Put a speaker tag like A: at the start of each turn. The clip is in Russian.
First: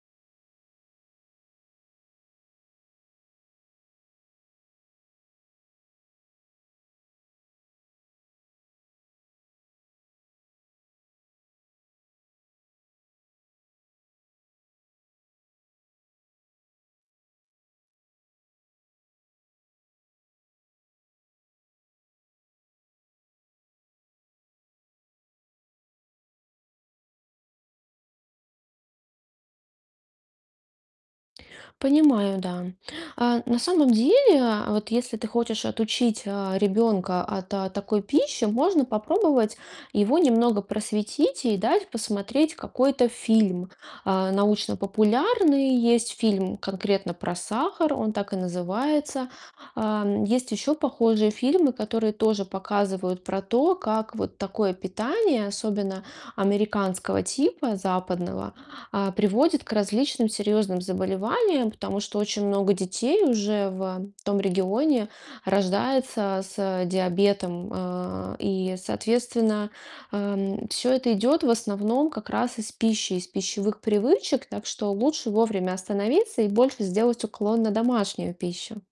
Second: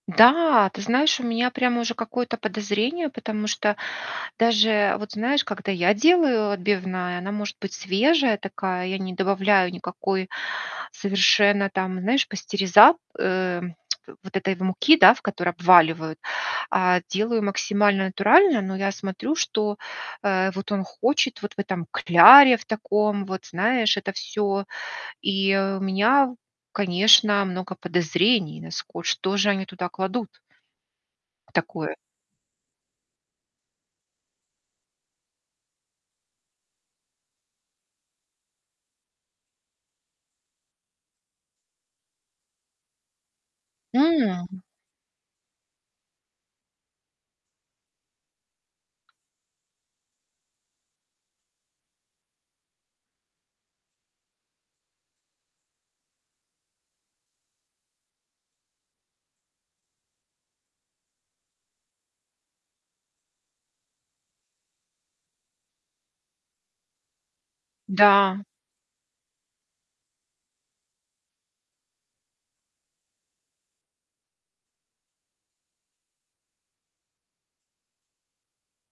A: Да, ты знаешь, у меня прямо уже какое-то подозрение, потому что даже вот, знаешь, когда я делаю отбивная, она может быть свежая такая. Я не добавляю никакой совершенно там, знаешь, пастериза э, вот этой муки, да, в которой обваливают, а делаю максимально натурально. Но я смотрю, что, э, вот он хочет вот в этом кляре в таком. Вот, знаешь, это всё. И у меня, конечно, много подозрений на ско Что же они туда кладут такое?
B: Понимаю, да. А, на самом деле, а вот если ты хочешь отучить, э, ребенка от, а, такой пищи, можно попробовать его немного просветить и дать посмотреть какой-то фильм. А,
A: М.
B: научно-популярный есть фильм конкретно про сахар, он так и называется. А, м, есть еще похожие фильмы, которые тоже показывают про то, как вот такое питание, особенно американского типа, западного, а, приводит к различным серьезным заболеваниям. Потому что очень много детей уже в том регионе рождается с диабетом. А,
A: Да.
B: и, соответственно, а, м, всё это идет в основном как раз из пищи, из пищевых привычек. Так что лучше вовремя остановиться и больше сделать уклон на домашнюю пищу.